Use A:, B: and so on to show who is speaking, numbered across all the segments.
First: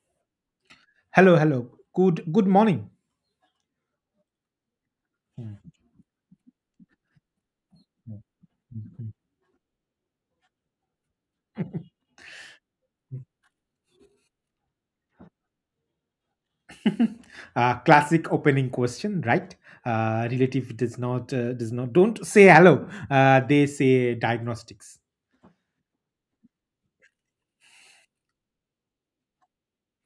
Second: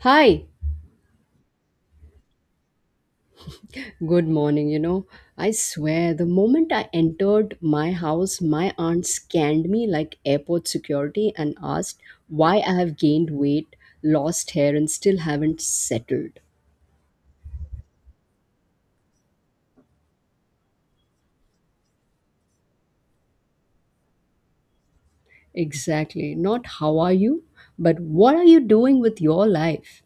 A: Hi,
B: Hello, hello. Good morning.
A: good morning. You know, I
B: Mm,
A: swear the moment I entered my
B: mm.
A: house, my aunt scanned me like airport security and asked why I have gained weight, lost hair, and still haven't settled.
B: Classic opening question, right? Relative does not don't say hello. They say diagnostics.
A: Exactly. Not how are you, but what are you doing with your life?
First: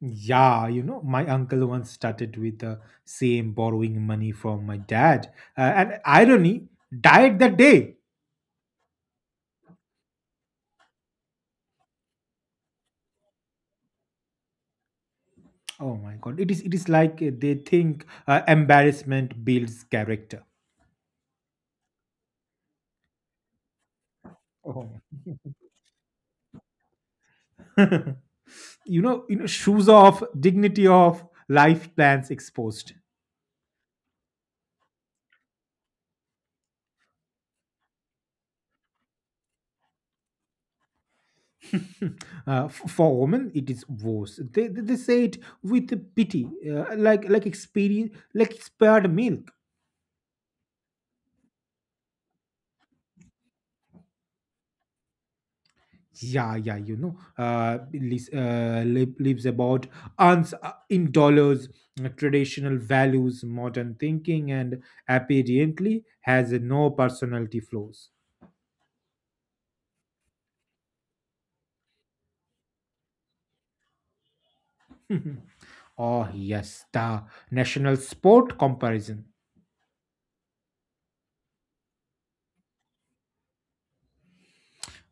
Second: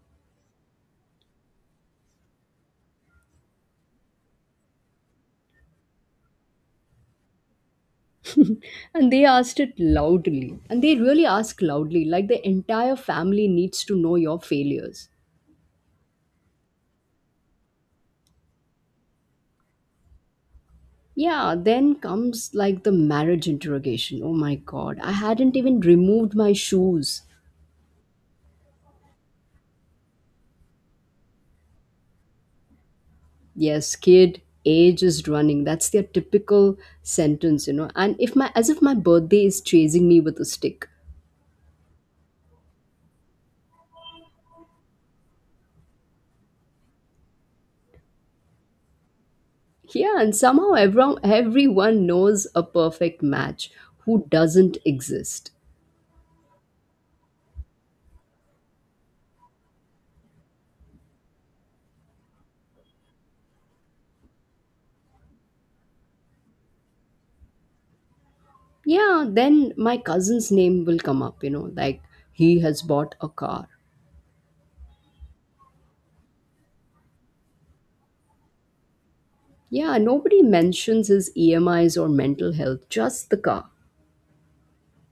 B: Yeah, my uncle once started with the same borrowing money from my dad, and irony died that day.
A: And they asked it loudly. And they really ask loudly, like the entire family needs to know your failures.
B: Oh my god! It is like they think embarrassment builds character.
A: Yeah, then comes like the marriage interrogation. Oh my
B: Oh,
A: god, I hadn't even removed my shoes.
B: shoes off, dignity off, life plans exposed.
A: Yes, kid, age is running. That's their typical sentence, you know. And if my as if my birthday is chasing me with a stick.
B: For women it is worse. They say it with pity, like experience like expired milk.
A: Yeah, and somehow everyone knows a perfect match who doesn't exist.
B: Yeah, yeah, lives about uns, in dollars, traditional values, modern thinking, and apparently has no personality flaws.
A: Yeah, then my cousin's name will come up, you know, like he has bought a car.
B: Oh yes, the national sport comparison.
A: Yeah, nobody mentions his EMIs or mental health, just the car.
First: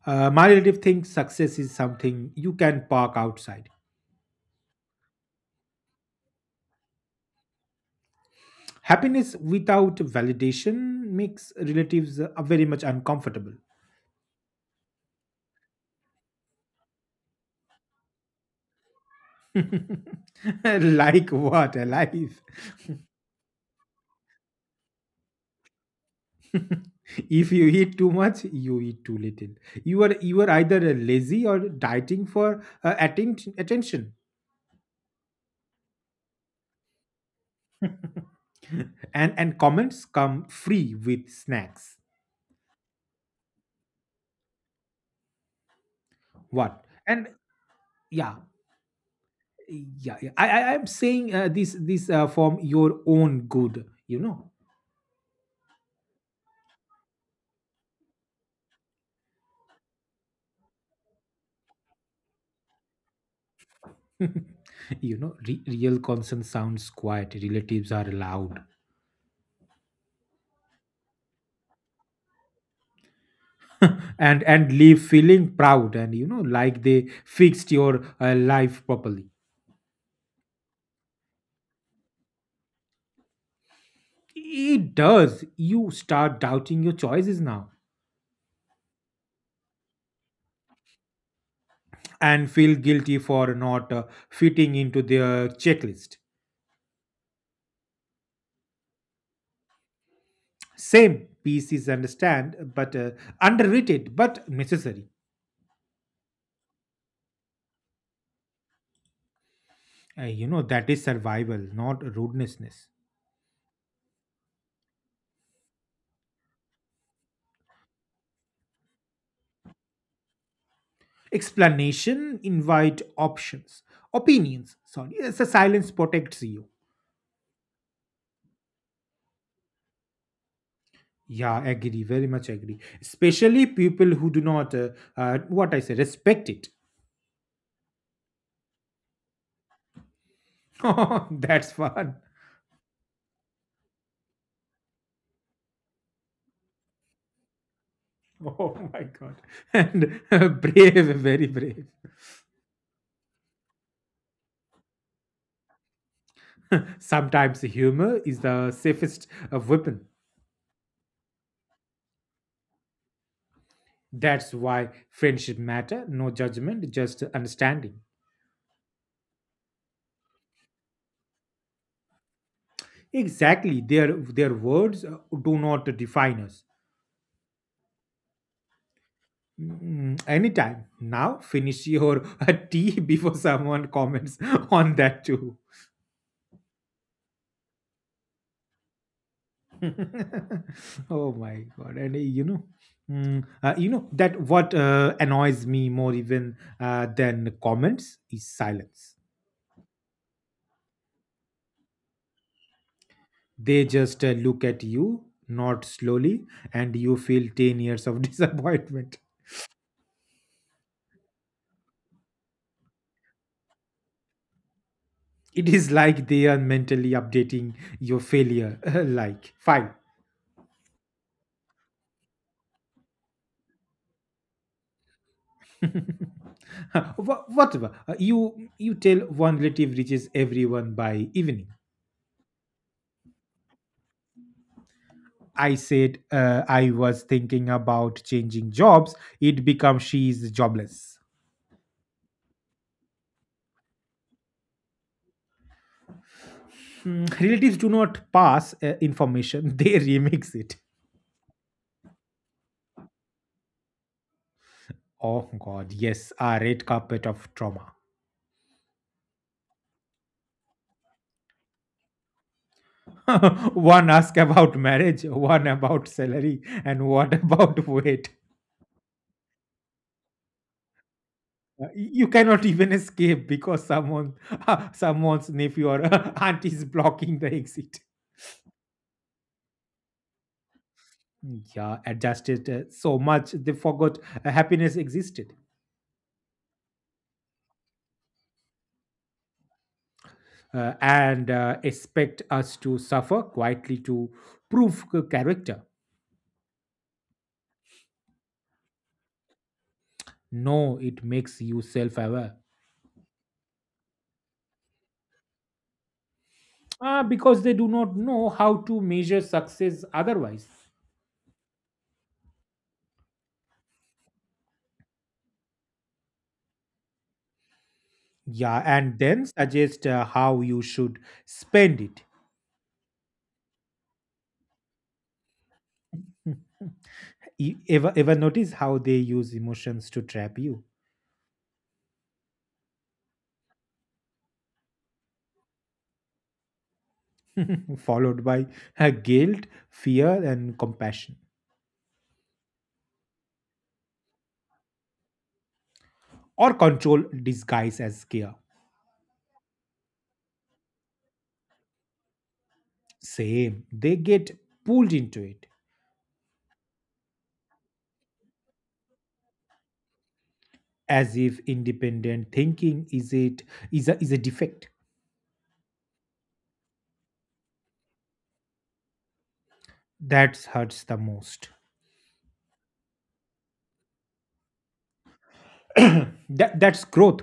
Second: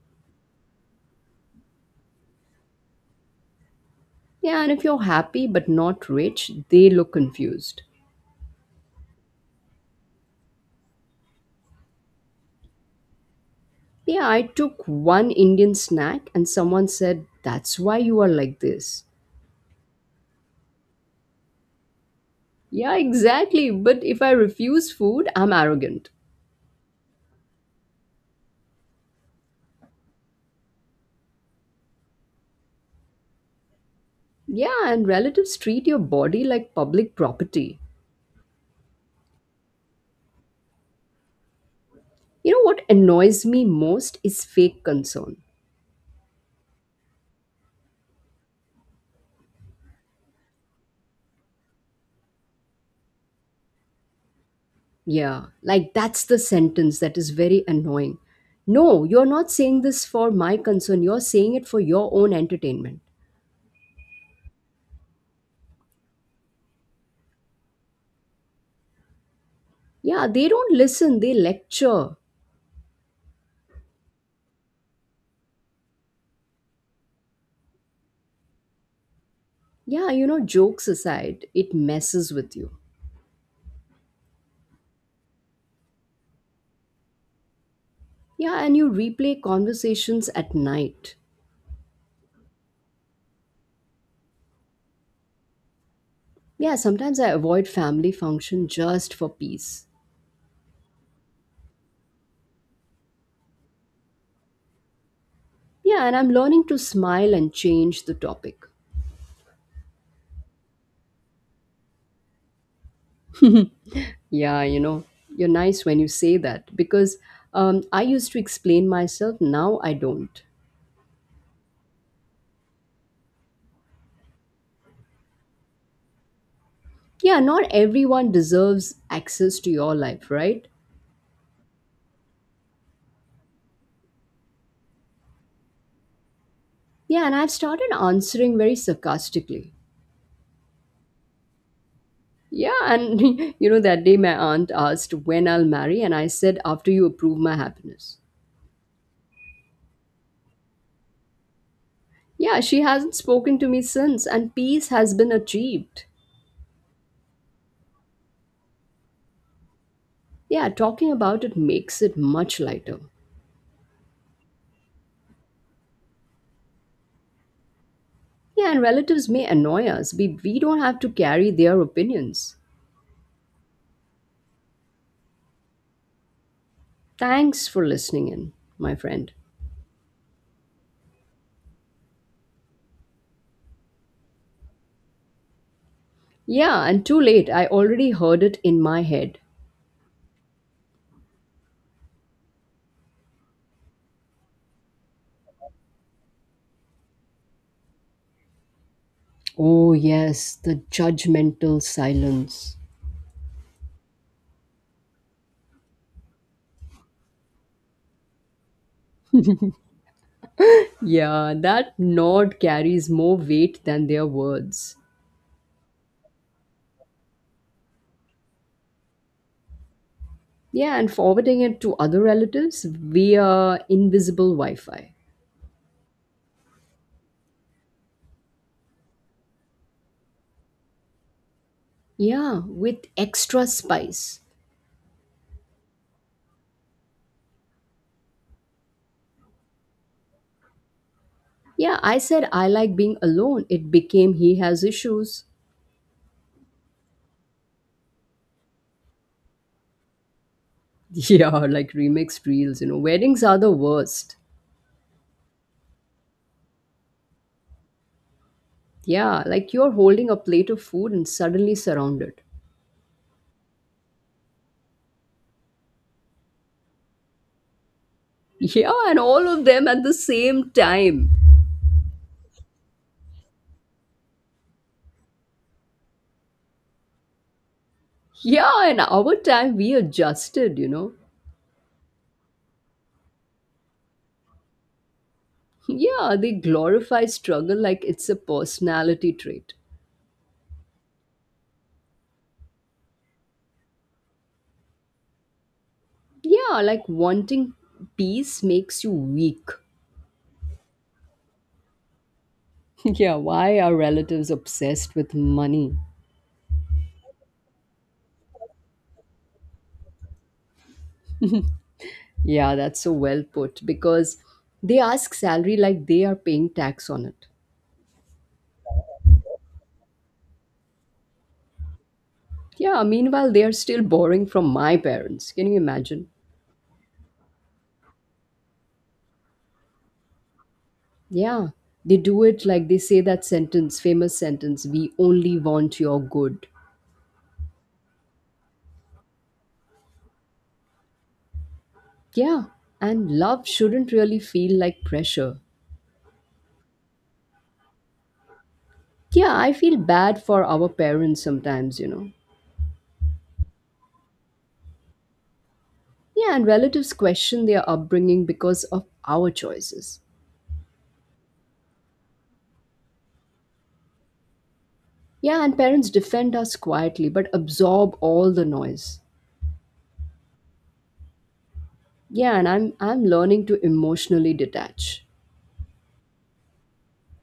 B: My relative thinks success is something you can park outside.
A: Yeah, and if you're happy but not rich, they look confused.
B: Happiness without validation makes relatives very much uncomfortable.
A: Yeah, I took one Indian snack and someone said, that's why you are like this.
B: Like what, alive?
A: Yeah, exactly. But if I refuse food, I'm arrogant.
B: If you eat too much, you eat too little. You are either lazy or dieting for attention.
A: Yeah, and relatives treat your body like public property.
B: And comments come free with snacks.
A: You know what annoys me most is fake concern.
B: What? And yeah, yeah, yeah. I am saying this from your own good.
A: Yeah, like that's the sentence that is very annoying. No, you're not saying this for my concern, you're saying it for your own entertainment.
B: Real concern sounds quiet. Relatives are loud.
A: Yeah, they don't listen, they lecture.
B: And leave feeling proud, and like they fixed your life properly.
A: Yeah, you know, jokes aside, it messes with you.
B: It does. You start doubting your choices now.
A: Yeah, and you replay conversations at night.
B: And feel guilty for not fitting into their checklist.
A: Yeah, sometimes I avoid family function just for peace.
B: Same, piece is understand, but underrated but necessary.
A: Yeah, and I'm learning to smile and change the topic.
B: That is survival, not rudenessness.
A: Yeah, you know, you're nice when you say that because I used to explain myself, now I don't.
B: Explanation invite options, opinions, sorry, it's a silence protects you.
A: Yeah, not everyone deserves access to your life, right?
B: Yeah, agree, very much agree. Especially people who do not, what I say, respect it.
A: Yeah, and I've started answering very sarcastically.
B: Oh, that's fun.
A: Yeah, and you know, that day my aunt asked when I'll marry, and I said, after you approve my happiness.
B: Oh my god. And brave, very brave.
A: Yeah, she hasn't spoken to me since, and peace has been achieved.
B: Sometimes humor is the safest weapon.
A: Yeah, talking about it makes it much lighter.
B: That's why friendship matter, no judgment, just understanding.
A: Yeah, and relatives may annoy us, but we don't have to carry their opinions.
B: Exactly. Their words do not define us.
A: Thanks for listening in, my friend.
B: Mm, anytime. Now finish your tea before someone comments on that too.
A: Yeah, and too late, I already heard it in my head.
B: Oh my god. And you know that what annoys me more, even than comments, is silence.
A: Oh, yes, the judgmental silence.
B: They just look at you not slowly, and you feel 10 years of disappointment.
A: Yeah, that nod carries more weight than their words.
B: It is like they are mentally updating your failure. Like, fine.
A: Yeah, and forwarding it to other relatives via invisible Wi Fi.
B: Whatever. You tell one relative, reaches everyone by evening.
A: Yeah, with extra spice.
B: I said I was thinking about changing jobs, it becomes she is jobless.
A: Yeah, I said I like being alone. It became he has issues.
B: Hmm, relatives do not pass information, they remix it.
A: Yeah, like remixed reels, you know. Weddings are the worst.
B: Oh god, yes, a red carpet of trauma.
A: Yeah, like you're holding a plate of food and suddenly surrounded.
B: One ask about marriage, one about salary, and what about weight.
A: Yeah, and all of them at the same time.
B: You cannot even escape because someone, someone's nephew or aunt is blocking the exit.
A: Yeah, in our time we adjusted, you know.
B: Yeah, adjusted so much they forgot happiness existed.
A: Yeah, they glorify struggle like it's a personality trait.
B: And expect us to suffer quietly to prove character.
A: Yeah, like wanting peace makes you weak.
B: No, it makes you self aware.
A: Yeah, why are relatives obsessed with money?
B: Ah, because they do not know how to measure success otherwise.
A: Yeah, that's so well put because they ask salary like they are paying tax on it.
B: Yeah, and then suggest how you should spend it.
A: Yeah, meanwhile, they are still borrowing from my parents. Can you imagine?
B: Ever notice how they use emotions to trap you.
A: Yeah, they do it like they say that sentence, famous sentence, we only want your good.
B: Followed by guilt, fear, and compassion.
A: Yeah, and love shouldn't really feel like pressure.
B: Or control disguised as care.
A: Yeah, I feel bad for our parents sometimes, you know.
B: Same, they get pulled into it.
A: Yeah, and relatives question their upbringing because of our choices.
B: As if independent thinking is a defect.
A: Yeah, and parents defend us quietly but absorb all the noise.
B: That hurts the most.
A: Yeah, and I'm learning to emotionally detach.
B: That's growth.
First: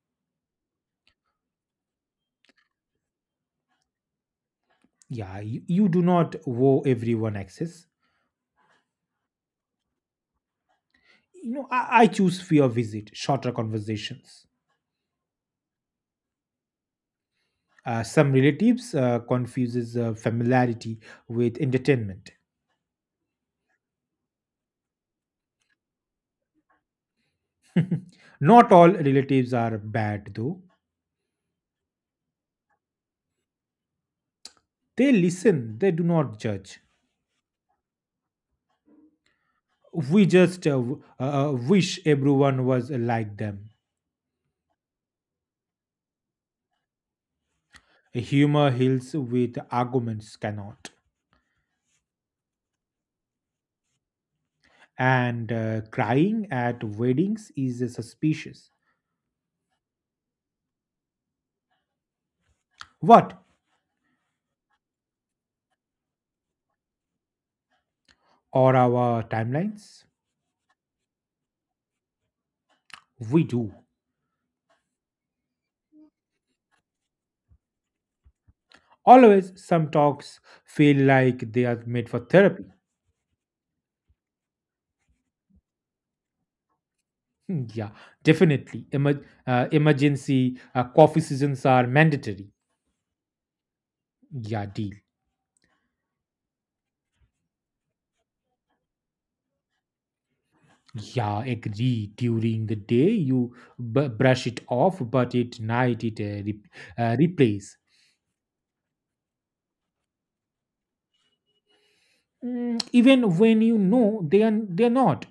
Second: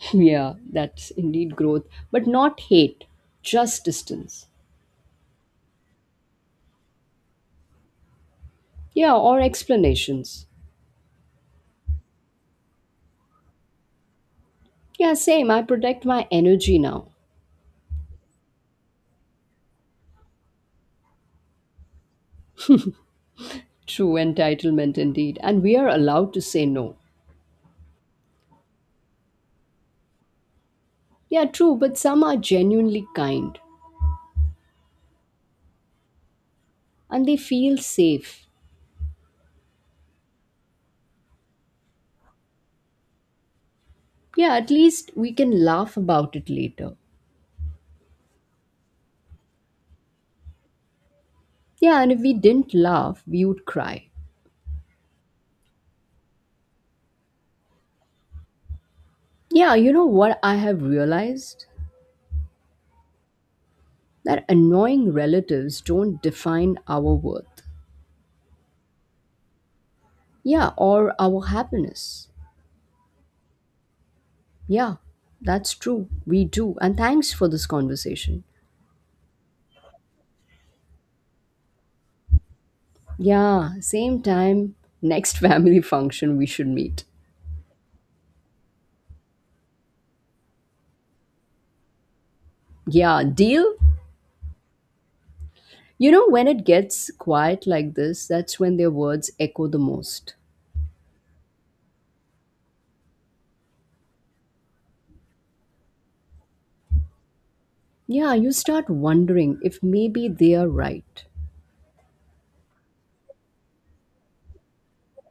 A: Yeah, that's indeed growth, but not hate, just distance.
B: Yeah, you do not owe everyone access.
A: Yeah, or explanations.
B: I choose fewer visit, shorter conversations.
A: Yeah, same. I protect my energy now.
B: Some relatives confuses familiarity with entertainment.
A: True entitlement indeed, and we are allowed to say no.
B: Not all relatives are bad though.
A: Yeah, true, but some are genuinely kind.
B: They listen, they do not judge.
A: And they feel safe.
B: We just wish everyone was like them.
A: Yeah, at least we can laugh about it later.
B: Humor heals with arguments cannot.
A: Yeah, and if we didn't laugh, we would cry.
B: And crying at weddings is suspicious.
A: Yeah, you know what I have realized?
B: What
A: That annoying relatives don't define our worth.
B: are our timelines?
A: Yeah, or our happiness.
B: We do.
A: Yeah, that's true. We do. And thanks for this conversation.
B: Always, some talks feel like they are made for therapy.
A: Yeah, same time, next family function we should meet.
B: Hmm, yeah, definitely. Emergency coffee sessions are mandatory.
A: Yeah, deal?
B: Yeah, deal.
A: You know, when it gets quiet like this, that's when their words echo the most.
B: Yeah, agree. During the day, you brush it off, but at night, it replays.
A: Yeah, you start wondering if maybe they are right.
B: Even when you know they're not.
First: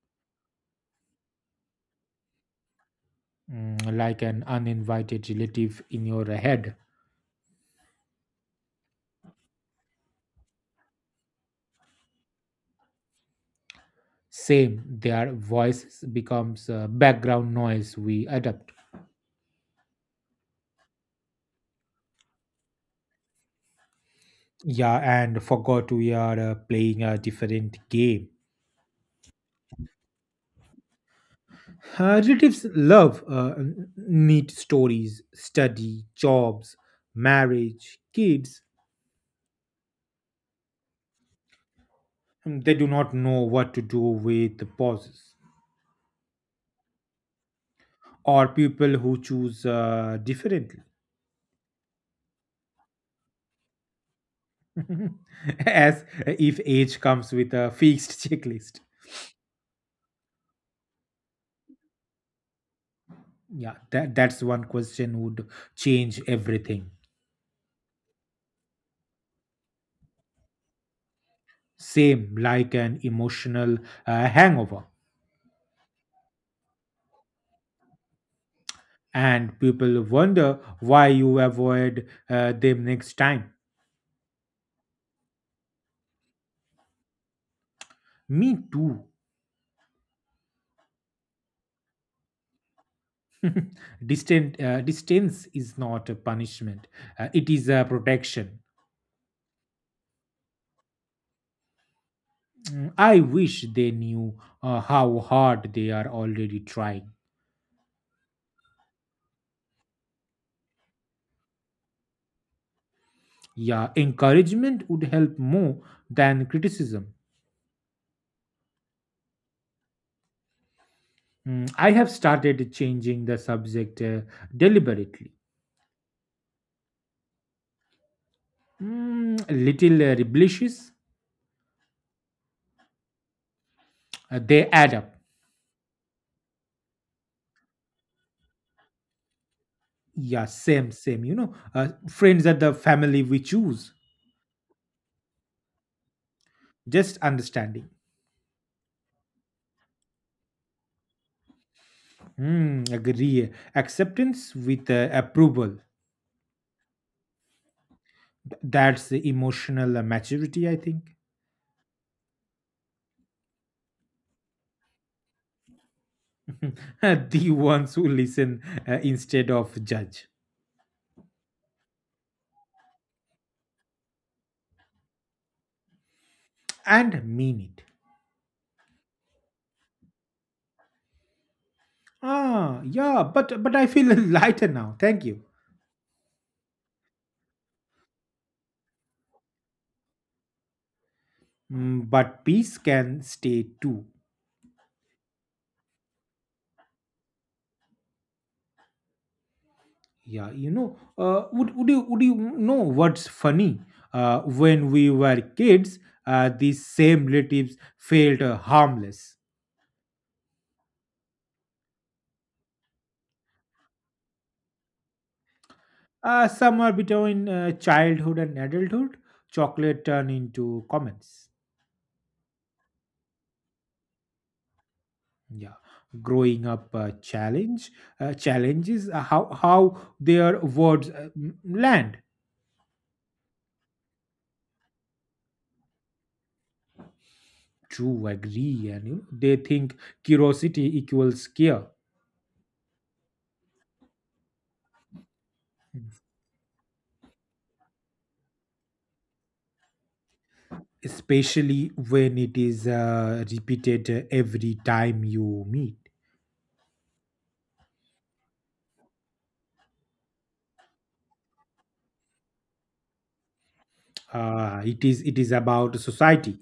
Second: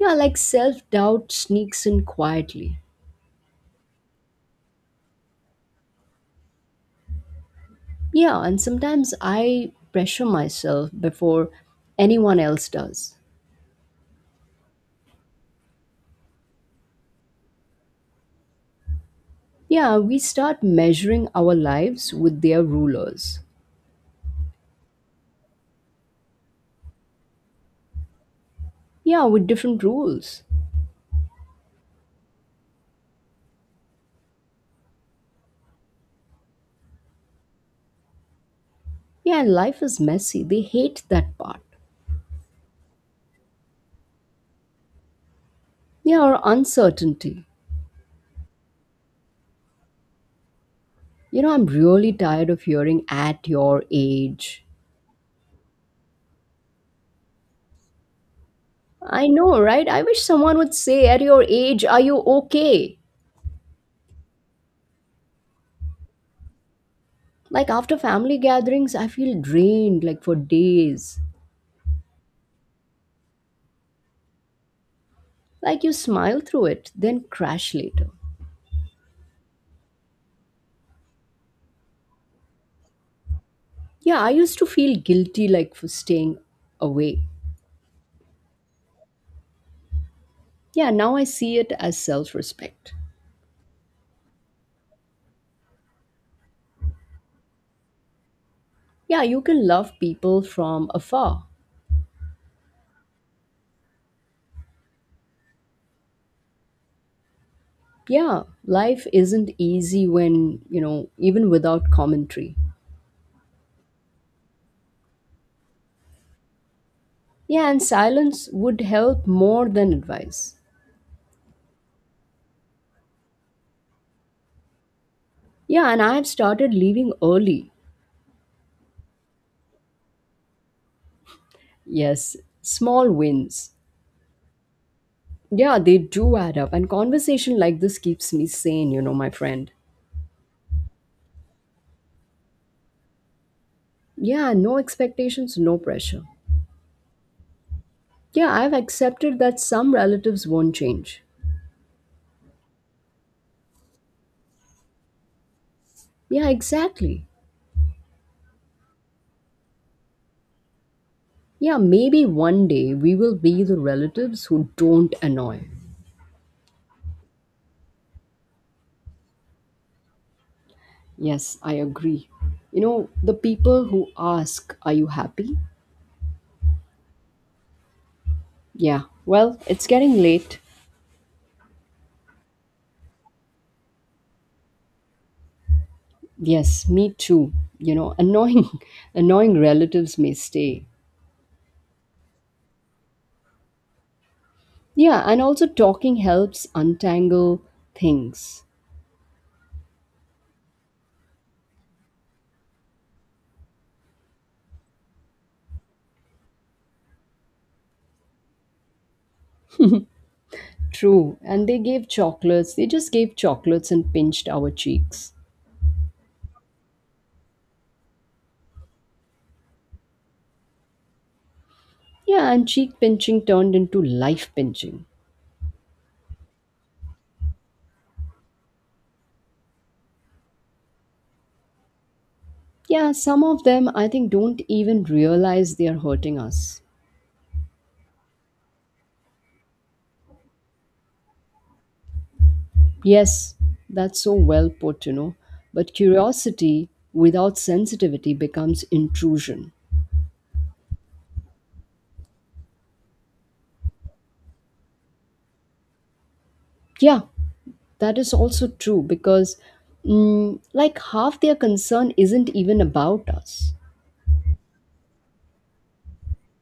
A: Yeah, like self doubt sneaks in quietly.
B: Like an uninvited relative in your head.
A: Yeah, and sometimes I pressure myself before anyone else does.
B: Same, their voice becomes background noise, we adapt.
A: Yeah, we start measuring our lives with their rulers.
B: Yeah, and forgot we are playing a different game.
A: Yeah, with different rules.
B: Relatives love neat stories, study, jobs, marriage, kids.
A: Yeah, and life is messy. They hate that part.
B: They do not know what to do with the pauses.
A: Yeah, or uncertainty.
B: Or people who choose differently.
A: You know, I'm really tired of hearing at your age.
B: As if age comes with a fixed checklist.
A: I know, right? I wish someone would say, at your age, are you okay?
B: Yeah, that's one question would change everything.
A: Like after family gatherings, I feel drained like for days.
B: Same, like an emotional hangover.
A: Like you smile through it, then crash later.
B: And people wonder why you avoid them next time.
A: Yeah, I used to feel guilty like for staying away.
B: Me too.
A: Yeah, now I see it as self respect.
B: Distance is not a punishment, it is a protection.
A: Yeah, you can love people from afar.
B: I wish they knew how hard they are already trying.
A: Yeah, life isn't easy when, you know, even without commentary.
B: Yeah, encouragement would help more than criticism.
A: Yeah, and silence would help more than advice.
B: I have started changing the subject, deliberately.
A: Yeah, and I have started leaving early.
B: Little rebellious.
A: Yes, small wins.
B: They add up.
A: Yeah, they do add up. And conversation like this keeps me sane, you know, my friend.
B: Yeah, same, same. You know, friends are the family we choose.
A: Yeah, no expectations, no pressure.
B: Just understanding.
A: Yeah, I've accepted that some relatives won't change.
B: Mm, agree. Acceptance with approval.
A: Yeah, exactly.
B: That's the emotional maturity, I think.
A: Yeah, maybe one day we will be the relatives who don't annoy.
B: The ones who listen instead of judge.
A: Yes, I agree. You know, the people who ask, are you happy?
B: And mean it.
A: Yeah, well, it's getting late.
B: Ah, yeah, but I feel lighter now. Thank you.
A: Yes, me too. You know, annoying, annoying relatives may stay,
B: But peace can stay too.
A: yeah, and also talking helps untangle things.
B: Yeah, you know. Would you know what's funny? When we were kids, these same relatives felt harmless.
A: True. And they gave chocolates. They just gave chocolates and pinched our cheeks.
B: Somewhere between childhood and adulthood, chocolate turned into comments.
A: Yeah, and cheek pinching turned into life pinching.
B: Yeah, growing up, challenges how their words land.
A: Yeah, some of them I think don't even realize they are hurting us.
B: True, agree. And you know, they think curiosity equals care,
A: Yes, that's so well put, you know. But curiosity without sensitivity becomes intrusion.
B: especially when it is repeated every time you meet.
A: Yeah, that is also true because, mm, like, half their concern isn't even about us.
B: It is about society.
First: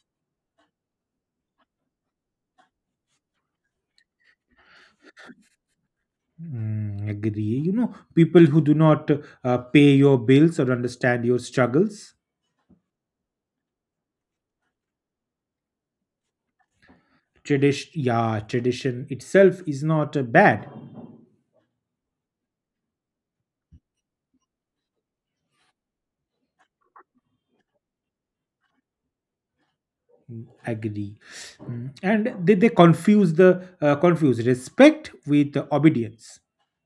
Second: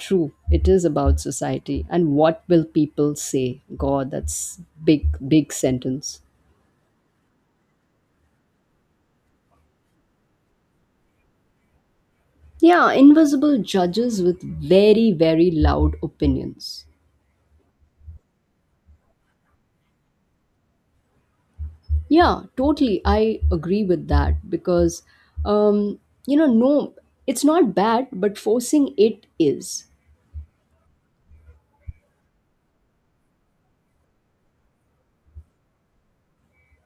A: True, it is about society and what will people say? God, that's big, big sentence.
B: Mm, agree. You know, people who do not pay your bills or understand your struggles.
A: Yeah, invisible judges with very, very loud opinions.
B: Tradition, yeah, tradition itself is not bad.
A: Yeah, totally. I agree with that because, um, you know, no, it's not bad, but forcing it is.
B: Agree. And they confuse respect with obedience.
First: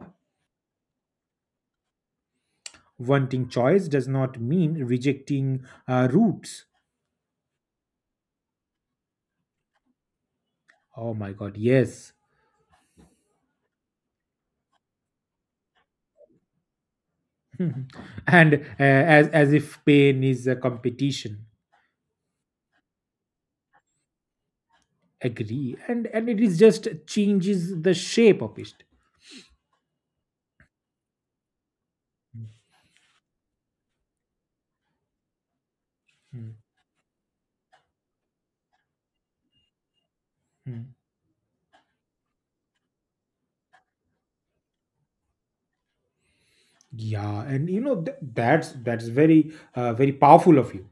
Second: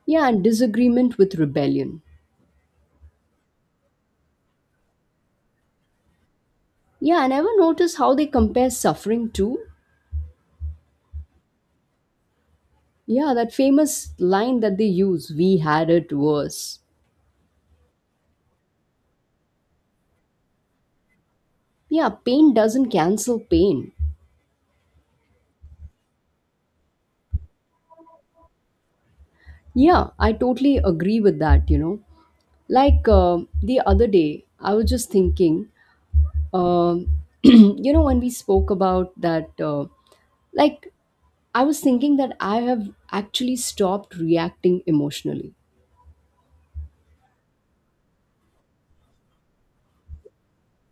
A: Yeah, and disagreement with rebellion.
B: Wanting choice does not mean rejecting roots.
A: Yeah, and ever notice how they compare suffering to.
B: Oh my God, yes.
A: Yeah, that famous line that they use, we had it worse.
B: And as if pain is a competition.
A: Yeah, pain doesn't cancel pain.
B: Agree. And it is just changes the shape of it.
A: Yeah, I totally agree with that, you know. Like the other day, I was just thinking,
B: Mm,
A: um, you know, when we spoke about that,
B: mm.
A: like, I was thinking that I have actually stopped reacting emotionally.
B: Yeah, and you know that's very very powerful of you.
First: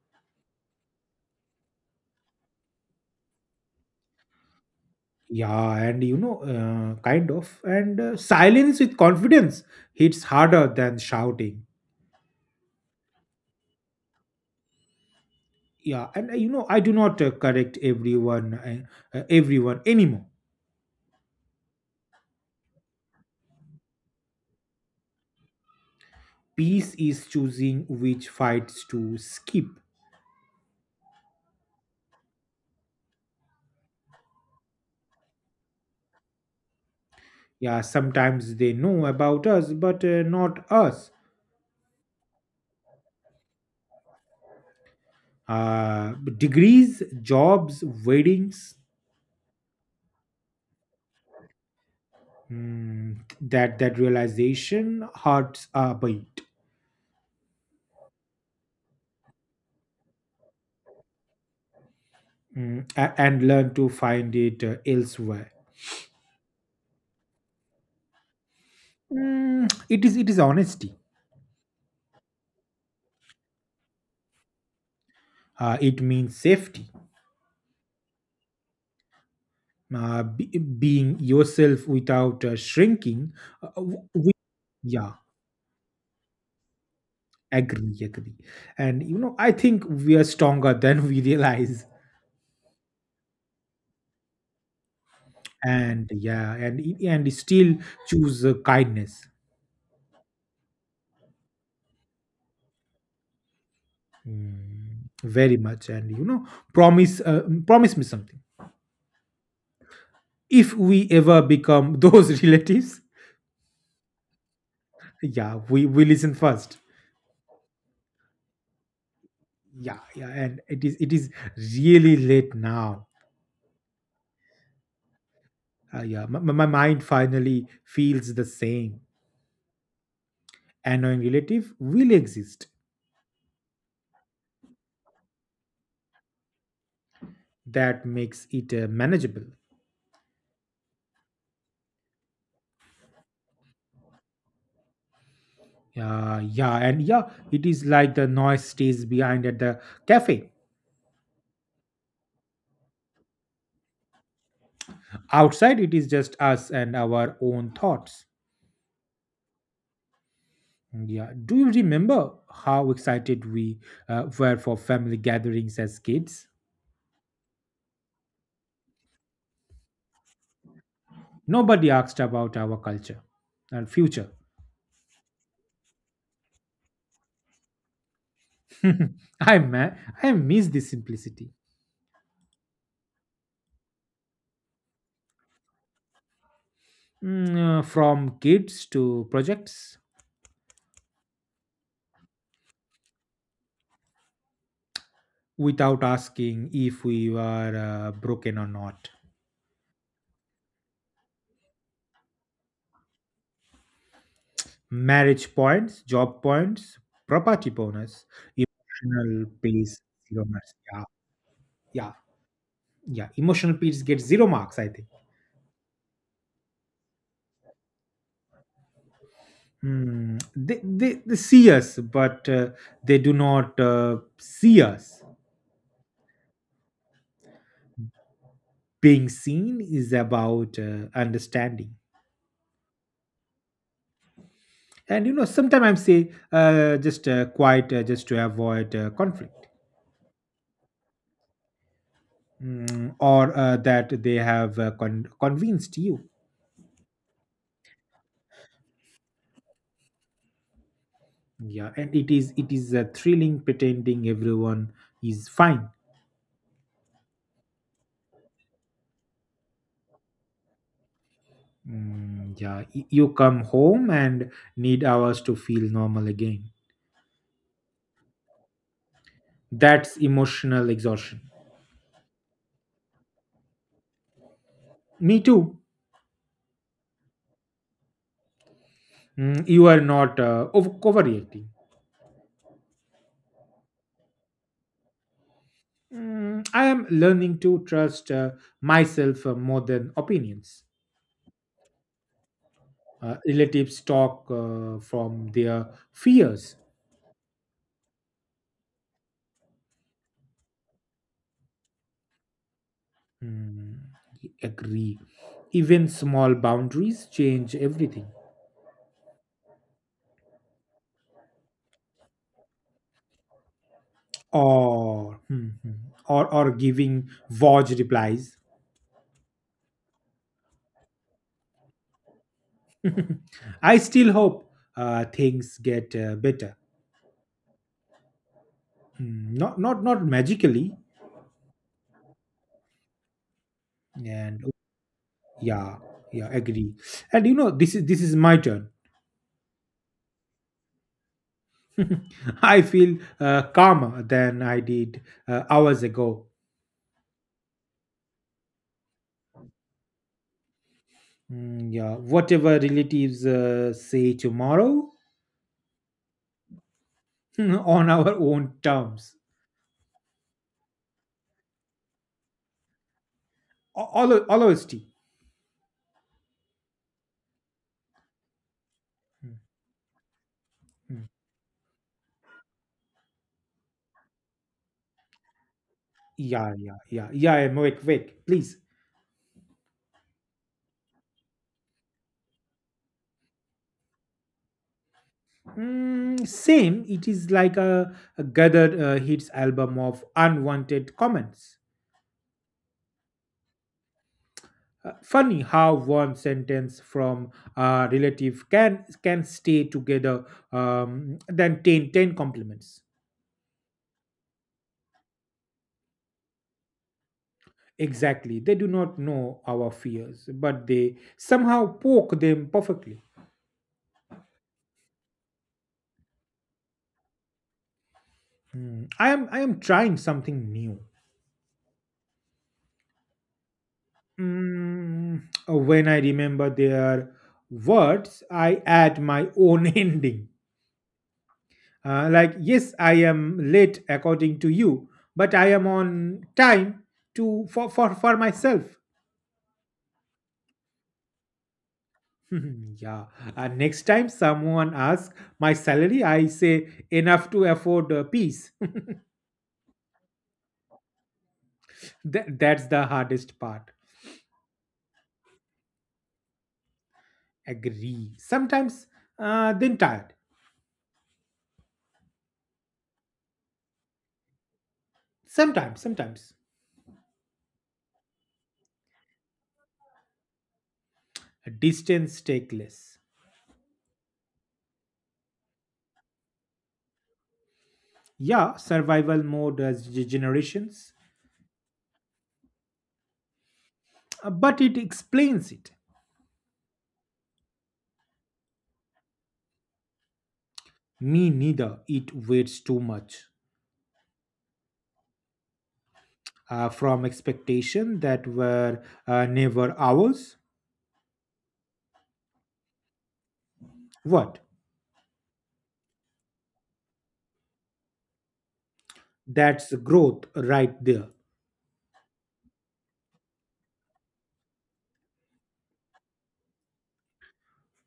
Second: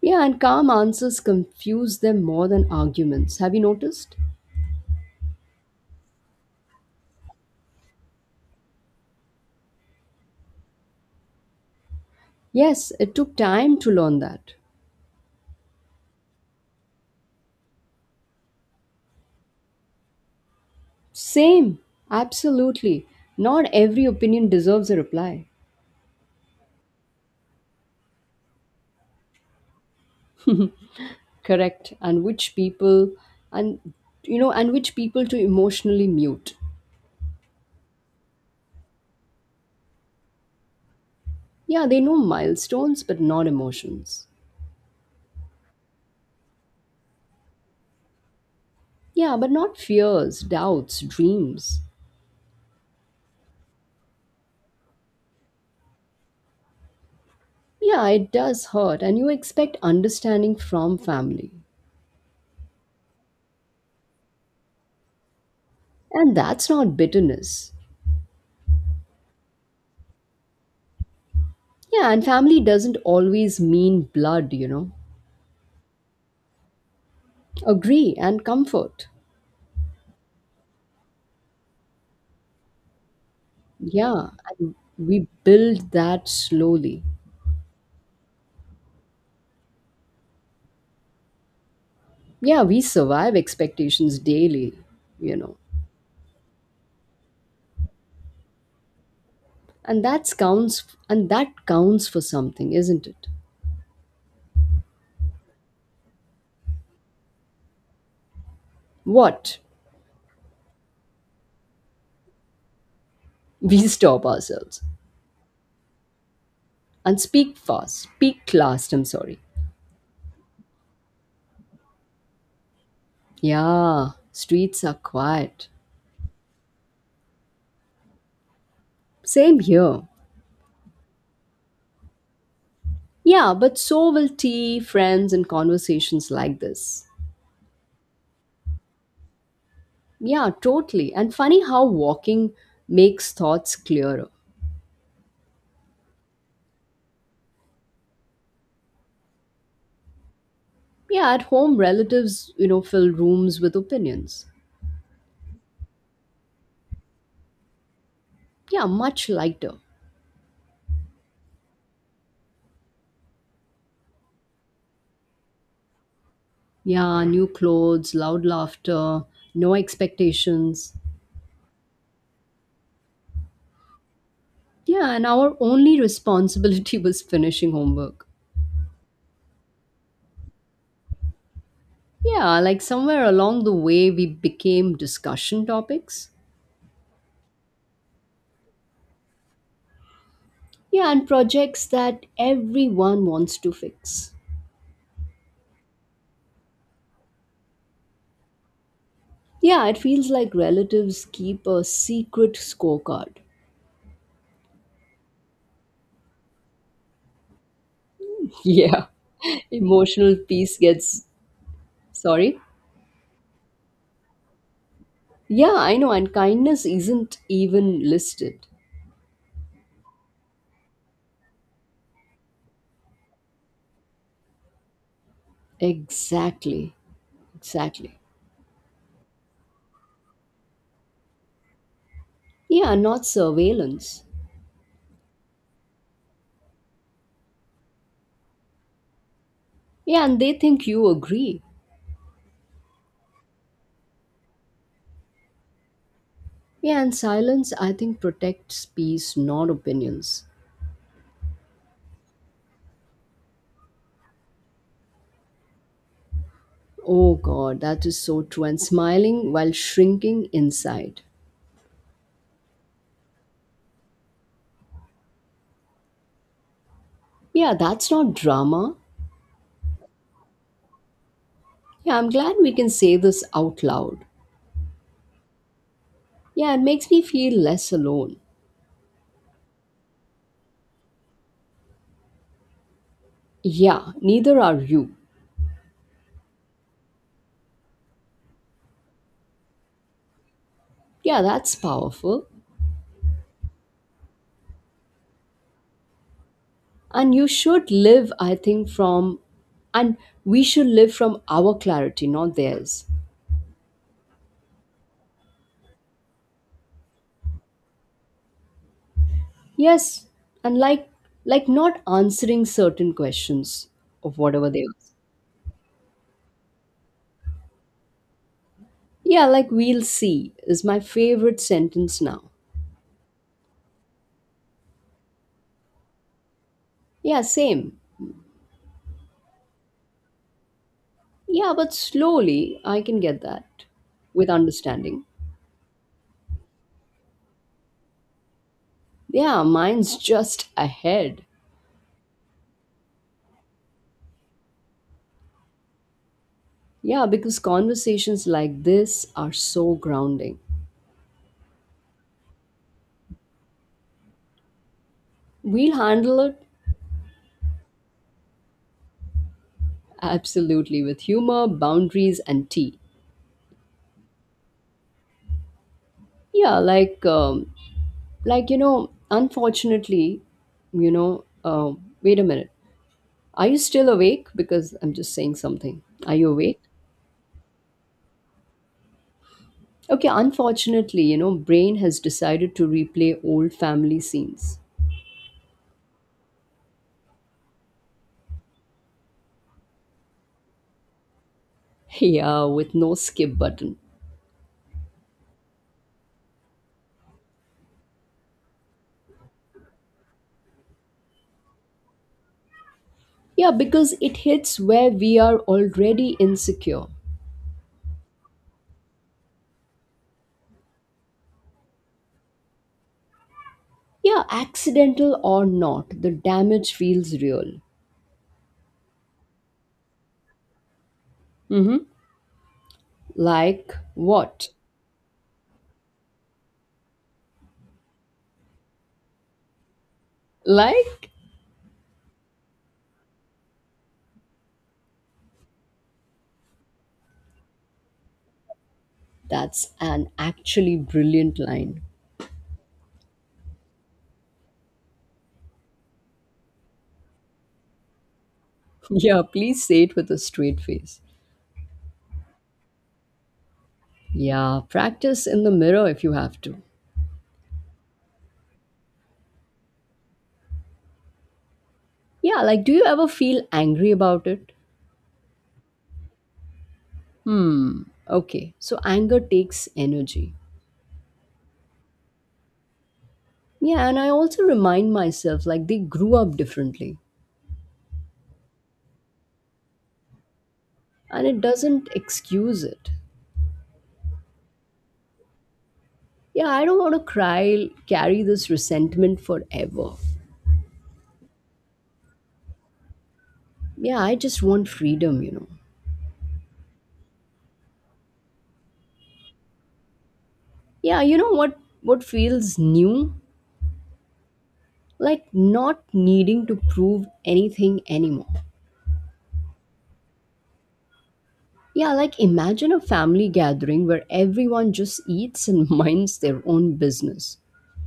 A: Yeah, and calm answers confuse them more than arguments. Have you noticed?
B: Yeah, and you know, kind of, and silence with confidence hits harder than shouting.
A: Yes, it took time to learn that.
B: Yeah, and you know, I do not correct everyone anymore.
A: Same, absolutely. Not every opinion deserves a reply.
B: Peace is choosing which fights to skip.
A: Correct, and which people, and you know, and which people to emotionally mute.
B: Yeah, sometimes they know about us, but not us.
A: Yeah, they know milestones but not emotions.
B: Degrees, jobs, weddings.
A: Yeah, but not fears, doubts, dreams.
B: That realization hurts a bit.
A: Yeah, it does hurt, and you expect understanding from family.
B: And learn to find it elsewhere.
A: And that's not bitterness.
B: It is honesty.
A: Yeah, and family doesn't always mean blood, you know.
B: It means safety.
A: Agree, and comfort.
B: Being yourself without shrinking. We,
A: Yeah, and
B: yeah.
A: we build that slowly.
B: Agree, agree. And you know, I think we are stronger than we realize.
A: Yeah, we survive expectations daily, you know.
B: And yeah, and still choose kindness.
A: And that counts, and that counts for something, isn't it?
B: Mm, very much. And you know, promise me something.
A: What?
B: If we ever become those relatives,
A: We stop ourselves,
B: yeah, we listen first.
A: and speak fast, speak last, I'm sorry.
B: Yeah, yeah, and it is really late now.
A: Yeah, streets are quiet.
B: Yeah, my mind finally feels the same.
A: Same here.
B: Annoying relative will exist.
A: Yeah, but so will tea, friends, and conversations like this.
B: That makes it manageable.
A: Yeah, totally. And funny how walking makes thoughts clearer.
B: Yeah, yeah, and yeah, it is like the noise stays behind at the cafe.
A: Yeah, at home relatives, you know, fill rooms with opinions.
B: Outside, it is just us and our own thoughts.
A: Yeah, much lighter.
B: Yeah. Do you remember how excited we were for family gatherings as kids?
A: Yeah, new clothes, loud laughter, no expectations.
B: Nobody asked about our culture and future.
A: Yeah, and our only responsibility was finishing homework.
B: I ma- I miss this simplicity.
A: Yeah, like somewhere along the way, we became discussion topics.
B: From kids to projects.
A: Yeah, and projects that everyone wants to fix.
B: Without asking if we were broken or not.
A: Yeah, it feels like relatives keep a secret scorecard.
B: Marriage points, job points, property bonus,
A: Yeah,
B: emotional piece,
A: emotional
B: zero marks.
A: peace
B: Yeah,
A: gets.
B: yeah,
A: Sorry?
B: yeah. Emotional piece get zero marks, I think.
A: Yeah, I know, and kindness isn't even listed.
B: Hmm. They see us, but they do not see us.
A: Exactly, exactly.
B: Being seen is about understanding.
A: Yeah, not surveillance.
B: And you know, sometimes I say just quiet, just to avoid conflict,
A: Yeah, and they think you agree.
B: Or that they have convinced you.
A: Yeah, and silence, I think, protects peace, not opinions.
B: Yeah, and it is a thrilling pretending everyone is fine.
A: Oh God, that is so true. And smiling while shrinking inside.
B: Mm, yeah, you come home and need hours to feel normal again.
A: Yeah, that's not drama.
B: That's emotional exhaustion.
A: Yeah, I'm glad we can say this out loud.
B: Me too.
A: Yeah, it makes me feel less alone.
B: You are not overreacting.
A: Yeah, neither are you.
B: I am learning to trust myself more than opinions.
A: Yeah, that's powerful.
B: Relatives talk from their fears.
A: And you should live, I think, from, and we should live from our clarity, not theirs.
B: Mm, agree. Even small boundaries change everything,
A: Yes, and like not answering certain questions of whatever they ask.
B: or or giving Voj replies.
A: Yeah, like we'll see is my favorite sentence now.
B: I still hope things get better.
A: Yeah, same.
B: Not magically.
A: Yeah, but slowly I can get that with
B: And
A: understanding.
B: yeah, yeah, agree. And you know, this is my turn.
A: Yeah, mine's just ahead.
B: I feel calmer than I did hours ago.
A: Yeah, because conversations like this are so grounding.
B: Mm, yeah, whatever relatives say tomorrow.
A: We'll handle it
B: On our own terms.
A: absolutely with humor, boundaries, and tea.
B: All honesty.
A: Yeah, like you know
B: Hmm,
A: unfortunately you
B: hmm.
A: know wait a minute, are you still awake, because I'm just saying something, are you
B: Yeah,
A: awake?
B: yeah, yeah, yeah. I'm Wait, wait, please.
A: Okay, unfortunately you know brain has decided to replay old family scenes.
B: Mm, same. It is like a gathered hits album of unwanted comments.
A: Yeah, with no skip button.
B: Funny how one sentence from a relative can stay together, than ten compliments.
A: Yeah, because it hits where we are already insecure.
B: Exactly. They do not know our fears, but they somehow poke them perfectly.
A: Yeah, accidental or not, the damage feels real.
B: I am trying something new.
A: Like what?
B: Mm, oh, when I remember their words, I add my own ending.
A: Like
B: Like, yes, I am late according to you, but I am on time for myself.
A: that's an actually brilliant line.
B: Yeah. Next time someone asks my salary, I say enough to afford peace.
A: Yeah, please say it with a straight face.
B: That's the hardest part.
A: Yeah, practice in the mirror if you have to.
B: Agree. Sometimes, then tired.
A: Yeah, like do you ever feel angry about it?
B: Sometimes, sometimes.
A: Hmm, okay. So anger takes energy.
B: Distance take less.
A: Yeah, and I also remind myself like they grew up differently
B: Yeah, survival mode as generations,
A: and it doesn't excuse it.
B: but it explains it.
A: Yeah, I don't want to cry, carry this resentment forever.
B: Me neither. It waits too much
A: Yeah, I just want freedom, you know.
B: from expectation that were never ours.
A: Yeah, you know what feels new?
B: What?
A: Like not needing to prove anything anymore.
B: That's growth right there.
A: Yeah, like imagine a family gathering where everyone just eats and minds their own business.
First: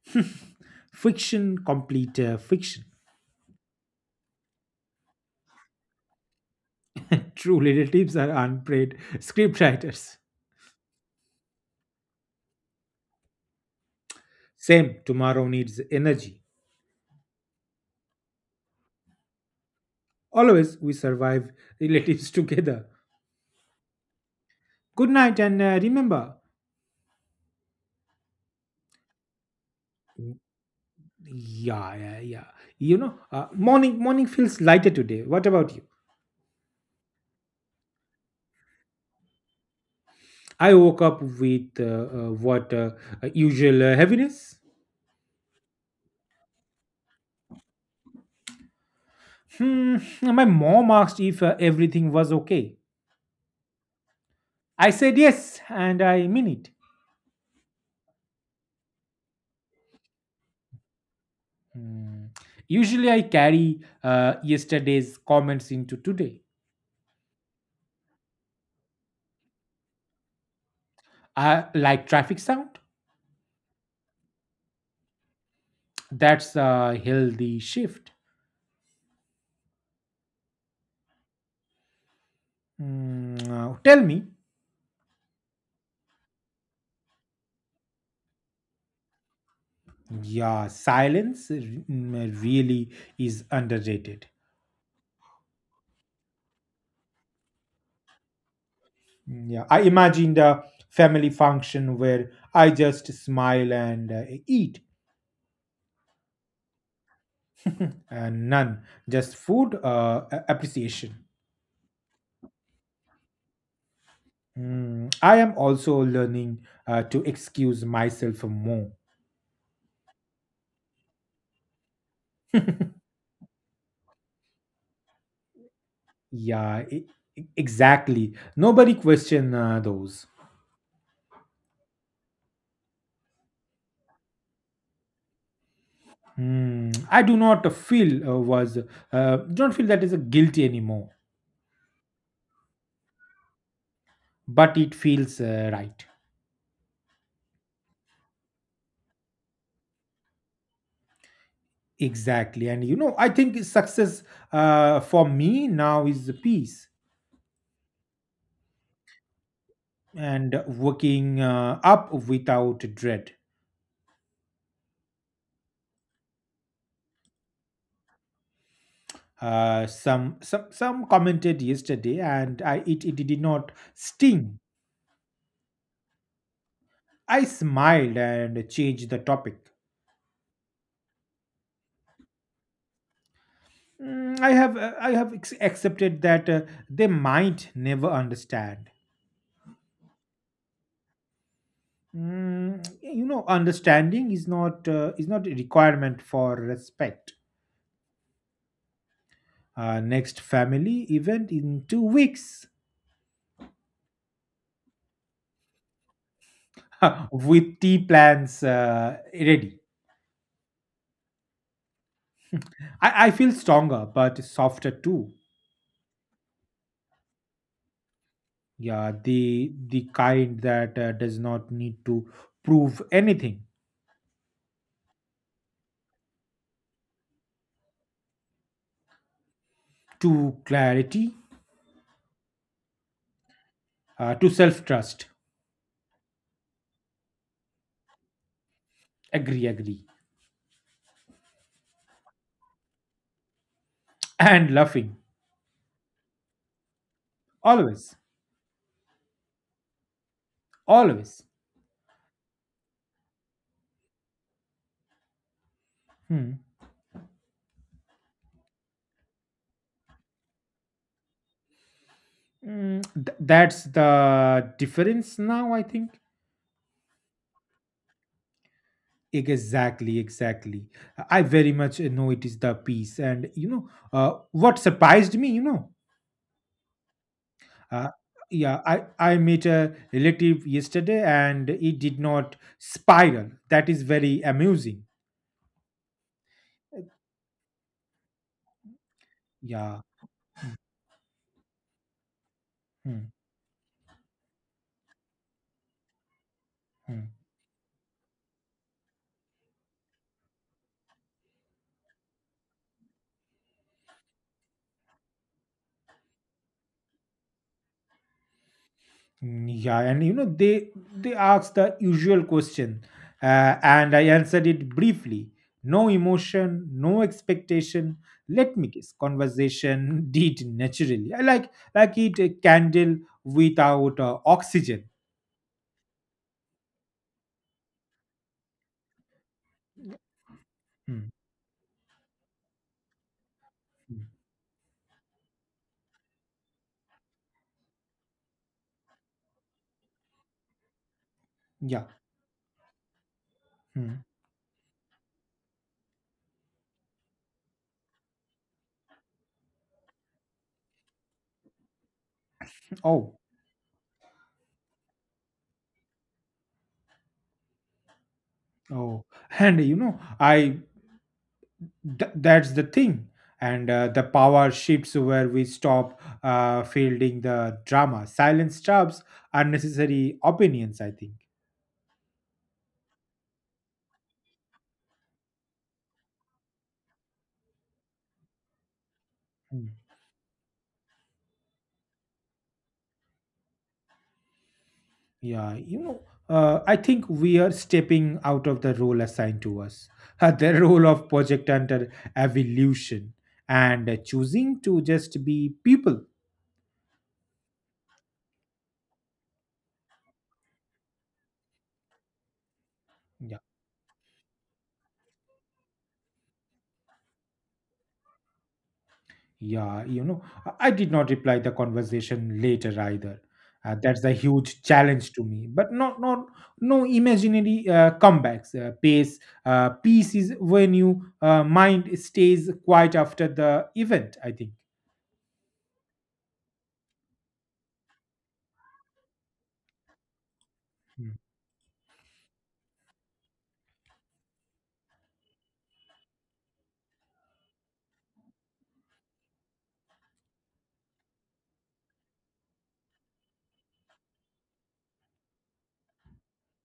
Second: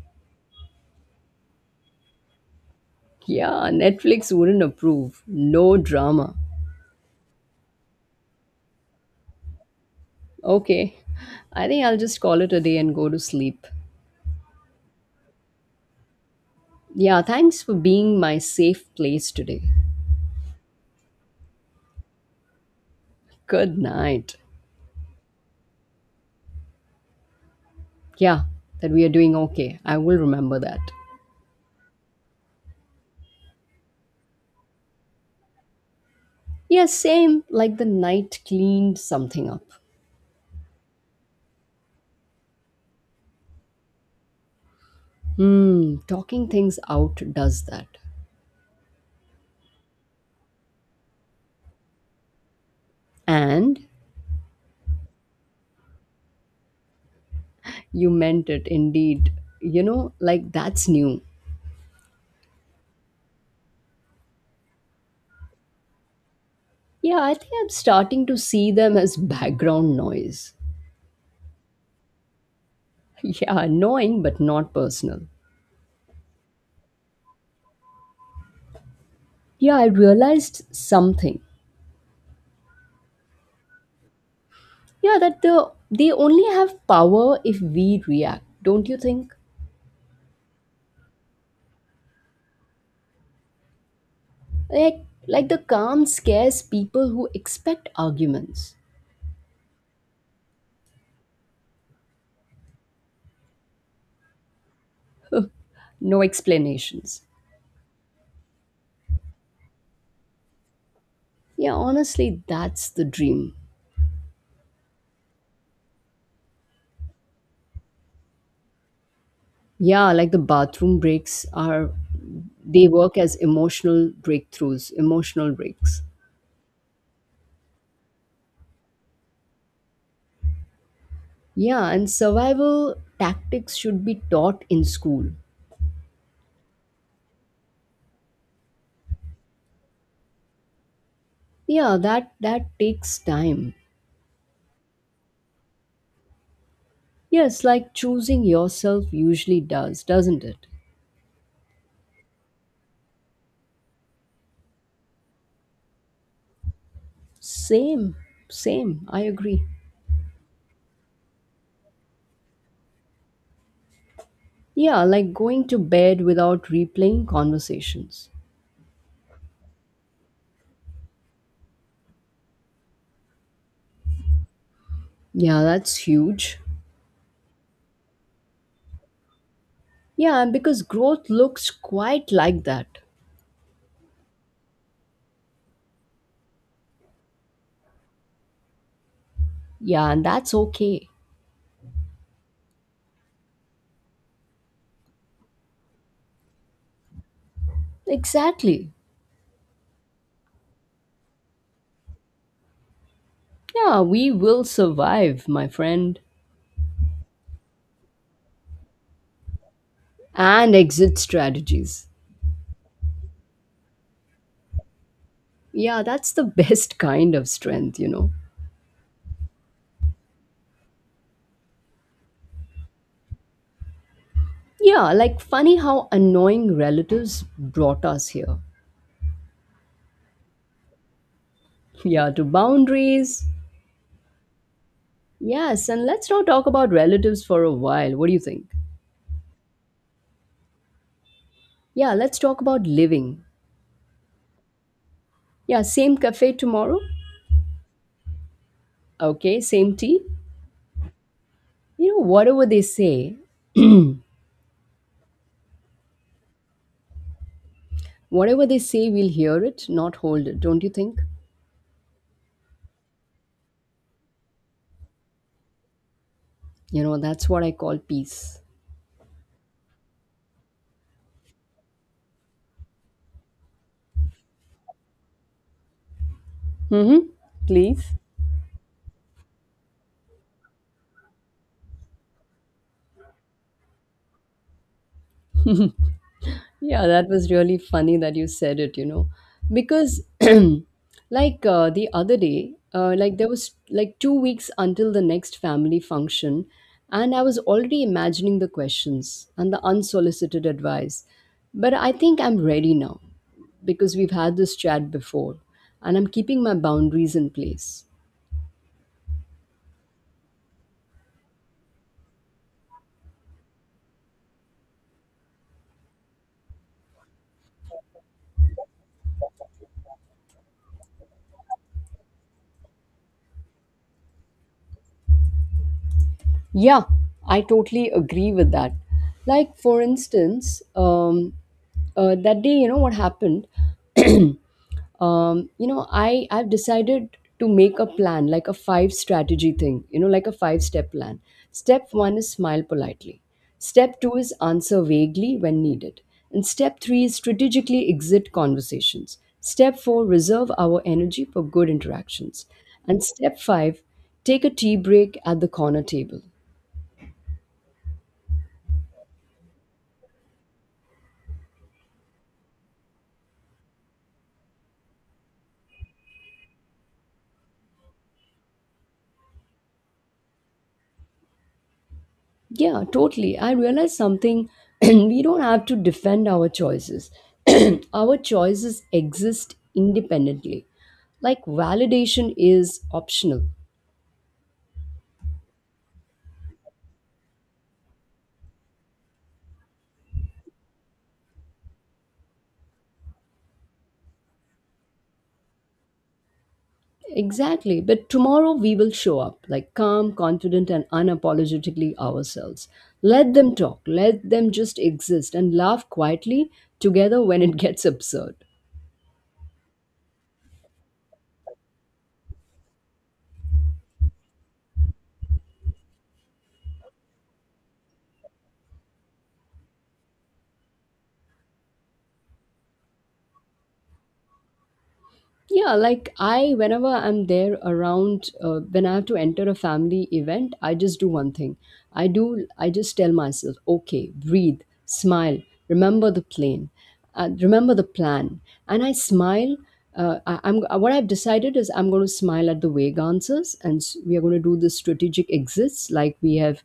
B: Fiction, complete fiction.
A: Yeah, Netflix wouldn't approve. No drama.
B: True relatives are unpaid scriptwriters.
A: Okay, I think I'll just call it a day and go to sleep.
B: Same. Tomorrow needs energy.
A: Yeah, thanks for being my safe place today.
B: Always we survive relatives together.
A: Good night.
B: Good night, and remember.
A: Yeah, that we are doing okay. I will remember that.
B: Yeah, yeah, yeah. Morning feels lighter today. What about you?
A: Yeah, same, like the night cleaned something up.
B: I woke up with what usual heaviness.
A: Hmm, talking things out does that.
B: Hmm. My mom asked if everything was okay.
A: And
B: I said yes, and I mean it.
A: you meant it indeed. You know, like that's new.
B: Hmm. Usually, I carry yesterday's comments into today.
A: Yeah, I think I'm starting to see them as background noise.
B: I like traffic sound.
A: Yeah, annoying but not personal.
B: That's a healthy shift.
A: Yeah, I realized something.
B: Tell me,
A: Yeah, that they only have power if we react, don't you think?
B: yeah, silence really is underrated.
A: Like like the calm scares people who expect arguments.
B: Yeah, I imagined a family function where I just smile and eat,
A: No explanations.
B: and none, just food appreciation.
A: Yeah, honestly, that's the dream.
B: I am also learning to excuse myself more.
A: Yeah, like the bathroom breaks are, they work as emotional breakthroughs, emotional breaks.
B: Yeah, exactly. Nobody question those.
A: Yeah, and survival tactics should be taught in school.
B: Hmm. I do not feel was don't feel that is a guilty anymore,
A: Yeah, that takes time.
B: but it feels right.
A: Yes, like choosing yourself usually does, doesn't it?
B: Exactly. And I think success for me now is the peace,
A: Same, same. I agree.
B: and working up without dread.
A: Yeah, like going to bed without replaying conversations.
B: Some commented yesterday, and it did not sting.
A: Yeah, that's huge.
B: I smiled and changed the topic.
A: Yeah, and because growth looks quite like that.
B: I have accepted that they might never understand.
A: Yeah, and that's okay.
B: Understanding is not a requirement for respect.
A: Exactly.
B: Next family event in 2 weeks,
A: Yeah, we will survive, my friend.
B: with tea plans ready.
A: And exit strategies.
B: I feel stronger but softer too.
A: Yeah, that's the best kind of strength, you know.
B: Yeah, the kind that does not need to prove anything,
A: Yeah, like funny how annoying relatives brought us here.
B: to clarity,
A: Yeah, to boundaries.
B: to self trust.
A: Yes, and let's not talk about relatives for a while. What do you think?
B: Agree, agree,
A: Yeah, let's talk about living.
B: and laughing
A: Yeah, same cafe tomorrow.
B: always,
A: Okay, same tea.
B: always.
A: You know,
B: Hmm.
A: whatever they say, we'll hear it, not hold it, don't you think?
B: That's the difference now, I think.
A: You know, that's what I call peace.
B: Exactly, exactly. I very much know it is the piece, and what surprised me,
A: Hmm. Please.
B: uh, yeah, I met a relative yesterday, and it did not spiral. That is very amusing. Uh,
A: Yeah, that was really funny that you said it, you know,
B: Yeah.
A: because like the other day,
B: Hmm,
A: like there was like 2 weeks until the next family function,
B: hmm.
A: and I was already imagining the questions and the unsolicited advice. But I think I'm ready now because we've had this chat before, and I'm keeping my boundaries in place.
B: Yeah, and they asked the usual question, and I answered it briefly. No emotion, no expectation. Let me guess. Conversation did naturally, I like it, a candle without oxygen.
A: Yeah, I totally agree with that. Like, for instance,
B: Mm,
A: that day, you know what happened?
B: mm,
A: um, you know, I've decided to make a plan, like a five strategy thing. You know, like a five step plan.
B: yeah.
A: Step one is smile politely. Step
B: Mm.
A: two is answer vaguely when needed, and step three is strategically exit conversations. Step four, reserve our energy for good interactions, and
B: Oh,
A: step five, take a tea break at the corner table.
B: oh, and that's the thing. And the power shifts where we stop fielding the drama, silence stops unnecessary opinions, I think.
A: Yeah, totally. I realized something. We don't have to defend our choices. Our choices exist
B: Mm.
A: independently. Like, validation is optional.
B: Yeah, I think we are stepping out of the role assigned to us, the role of project under evolution, and choosing to just be people.
A: Exactly. But tomorrow we will show up, like calm, confident, and unapologetically ourselves. Let
B: Yeah.
A: them talk. Let them just exist and laugh quietly together when it gets absurd.
B: Yeah, I did not reply the conversation later either. That's a huge challenge to me. But not no imaginary comebacks. Pace Peace is when you mind stays quiet after the event, I think.
A: Yeah, like I, whenever I'm there around, when I have to enter a family event, I just do
B: Mm.
A: one thing. I just tell myself, okay, breathe, smile, remember the plan, remember the plan. And I smile. I'm what I've decided is I'm going to smile at the vague answers, and we are going to do the strategic exits like we have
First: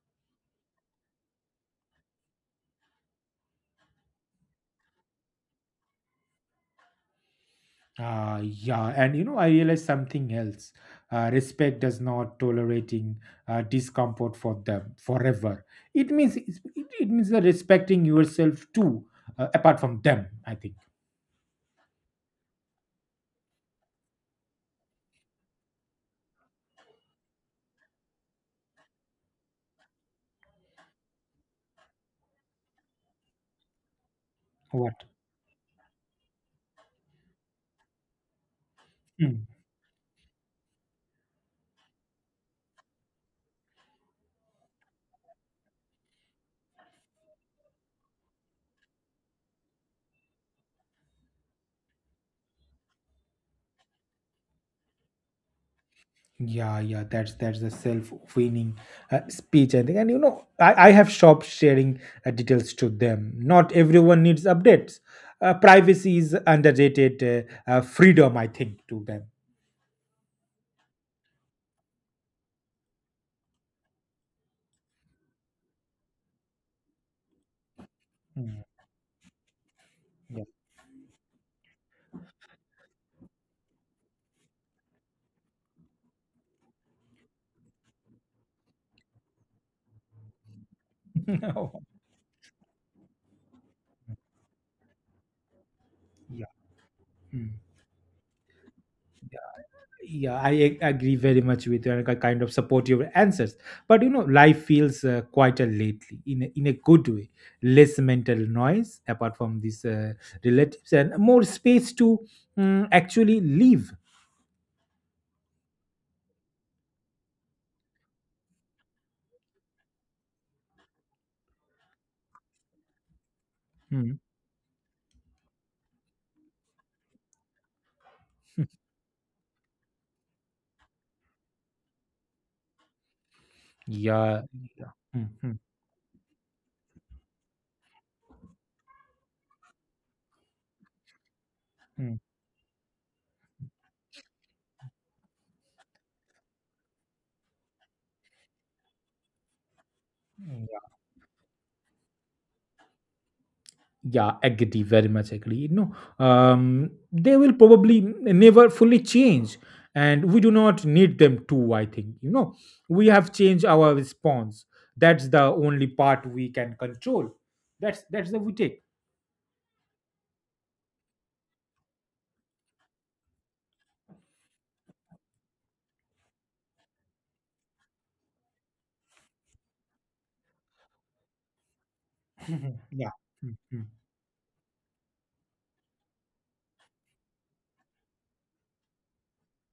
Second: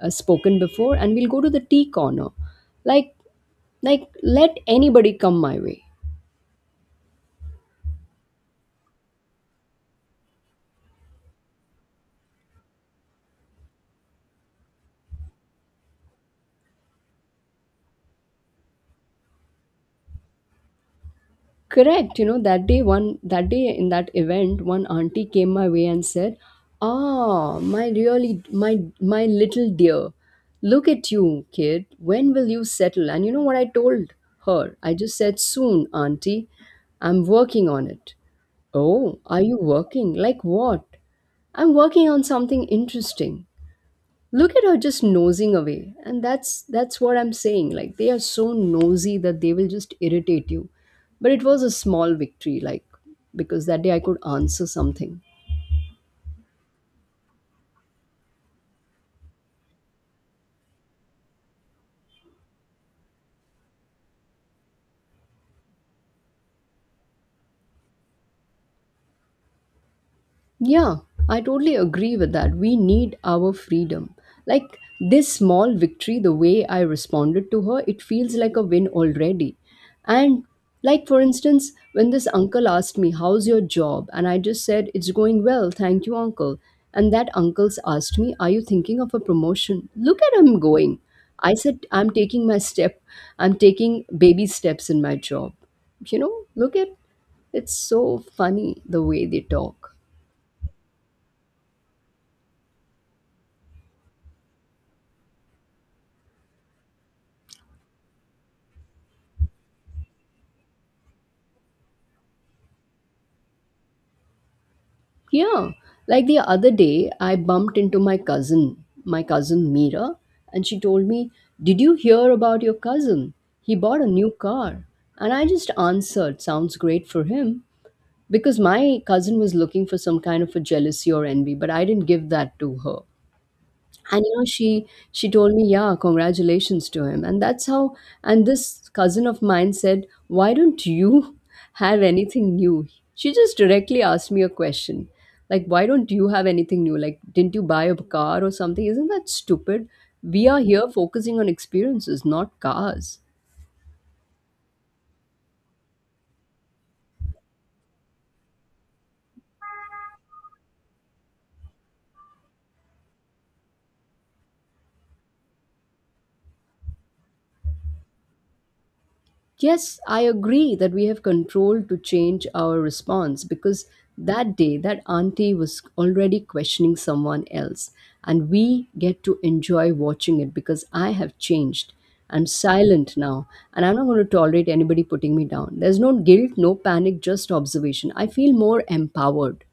A: spoken before, and we'll go to the tea corner. Like, like let anybody come my way.
B: Yeah, and I realized something else. Respect does not tolerating discomfort for them forever. It means it, it means that respecting yourself too, apart from them, I think.
A: Correct. You know, that day, one that day in that event, one auntie came my way and said, "Ah, my really my my little dear, look at you, kid. When will you settle?" And you know what I told her? I
B: What?
A: just said, "Soon, auntie. I'm working on it." "Oh, are
B: Hmm.
A: you working? Like what?" "I'm working on something interesting." Look at her just nosing away, and that's what I'm saying, like they are so nosy that they will just irritate you. But it was a small victory, like, because that day I could answer something.
B: Yeah, yeah, that's the self-winning speech, I think. And I have stopped sharing details to them. Not everyone needs updates. Privacy is underrated freedom, I think, to them.
A: Yeah, I totally agree with that. We need our freedom. Like, this small victory, the way I responded to her, it feels like
B: Mm,
A: a win already.
B: yeah.
A: And like, for instance, when this uncle asked me, "How's your job?" and I just said, "It's going well, thank you, uncle." And that uncle's asked me, "Are you thinking of a promotion?" Look at him going. I
B: Oh,
A: said, "I'm taking my step. I'm taking baby steps in my job." You know,
B: yeah.
A: look at,
B: Mm.
A: it's so funny the way they talk.
B: Yeah, I agree very much with you, and I kind of support your answers. But life feels quieter lately, in a good way. Less mental noise apart from these relatives, and more space to actually live.
A: Yeah, like the other day, I bumped into my cousin Mira, and she told me, "Did you hear about your cousin? He bought a
B: Mm.
A: new car." And I just answered, "Sounds great for him," because my cousin was looking for some kind of a jealousy or envy, but I didn't give that to her. And you
B: Yeah.
A: know, she
B: Mm,
A: told
B: mm,
A: me, yeah, congratulations to him, and that's how. And this cousin of mine said, why don't you have
B: mm,
A: anything new? She just directly asked me a question, like, why don't you have anything new, like didn't you buy a car or something? Isn't that stupid? We are
B: mm, yeah,
A: here focusing on experiences, not cars.
B: yeah, agree, very much agree. No, they will probably never fully change, and we do not need them to. I think we have changed our response. That's the only part we can control. That's the we take.
A: Yes, I agree that we have control to change our response, because that day that auntie was already questioning someone else, and we get to enjoy watching it because I have changed. I'm
B: Yeah,
A: silent now,
B: mm,
A: and
B: mm.
A: I'm not going to tolerate anybody putting me down. There's no guilt, no panic, just observation. I feel more empowered.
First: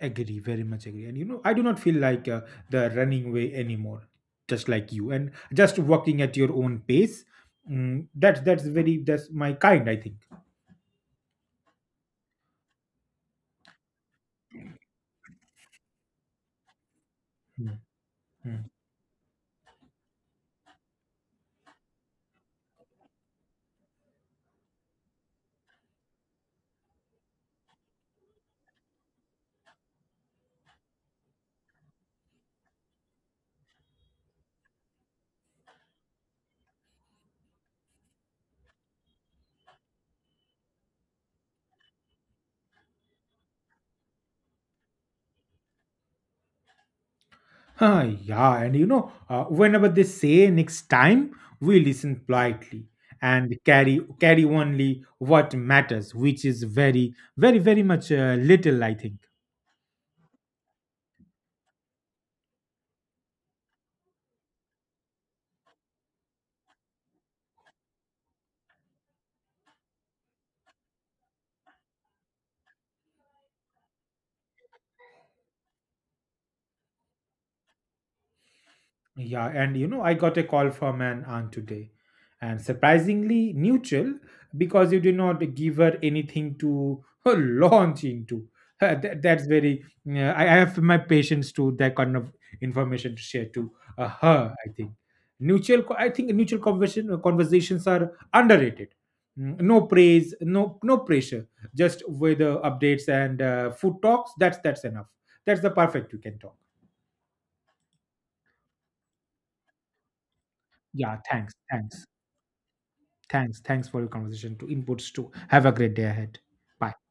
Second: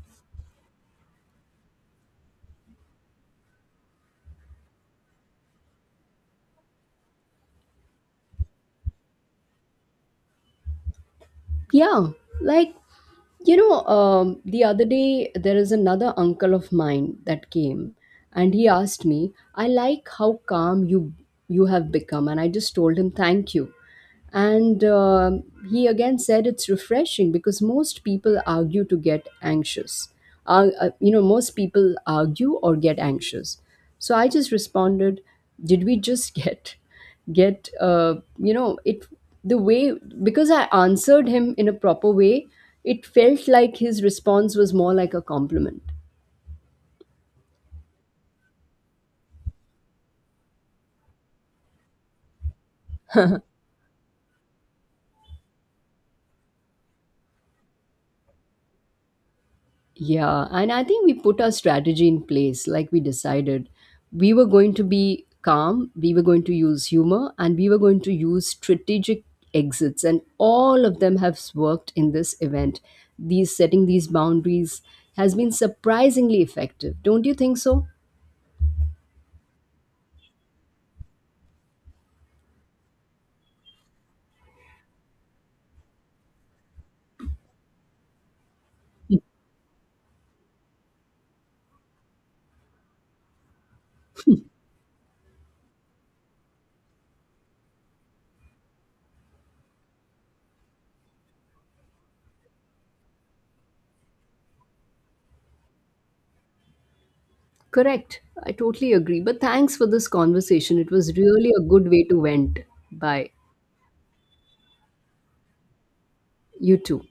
B: Agree, very much agree. And I do not feel like the running way anymore. Just like you, and just working at your own pace. That's very, that's my kind, I think.
A: Yeah, like you know, the other day there is another uncle of mine that
B: Hmm.
A: came, and he
B: Mm.
A: asked me, "I like how calm you have become," and I just told him, "Thank you." And he again said, "It's refreshing because most people argue to get anxious. You know, most people argue or get anxious." So I just responded, "Did we just get?" Get, you know it, the way, because I answered him in a proper way, it felt like his response was more like a compliment.
B: Ah, yeah, and whenever they say next time, we listen politely and carry only what matters, which is very, very, very much little, I think.
A: Yeah, and I think we put our strategy in place, like we decided we were going to be calm, we were going to use humor, and we were going to use strategic exits, and all of them have worked in this event. These setting these boundaries has been surprisingly effective, don't you think so?
B: Yeah, and I got a call from an aunt today, and surprisingly neutral, because you did not give her anything to launch into. That's very. I have my patience to that kind of information to share to her, I think. Neutral. I think neutral conversations are underrated. No praise, no pressure. Just weather updates and food talks. That's enough. That's the perfect you can talk.
A: Correct. I totally agree. But thanks for this conversation. It was
B: Yeah, thanks,
A: really a good
B: thanks.
A: way to vent. Bye.
B: Thanks. Thanks for your conversation to inputs, to have a great day ahead.
A: You
B: Bye.
A: too.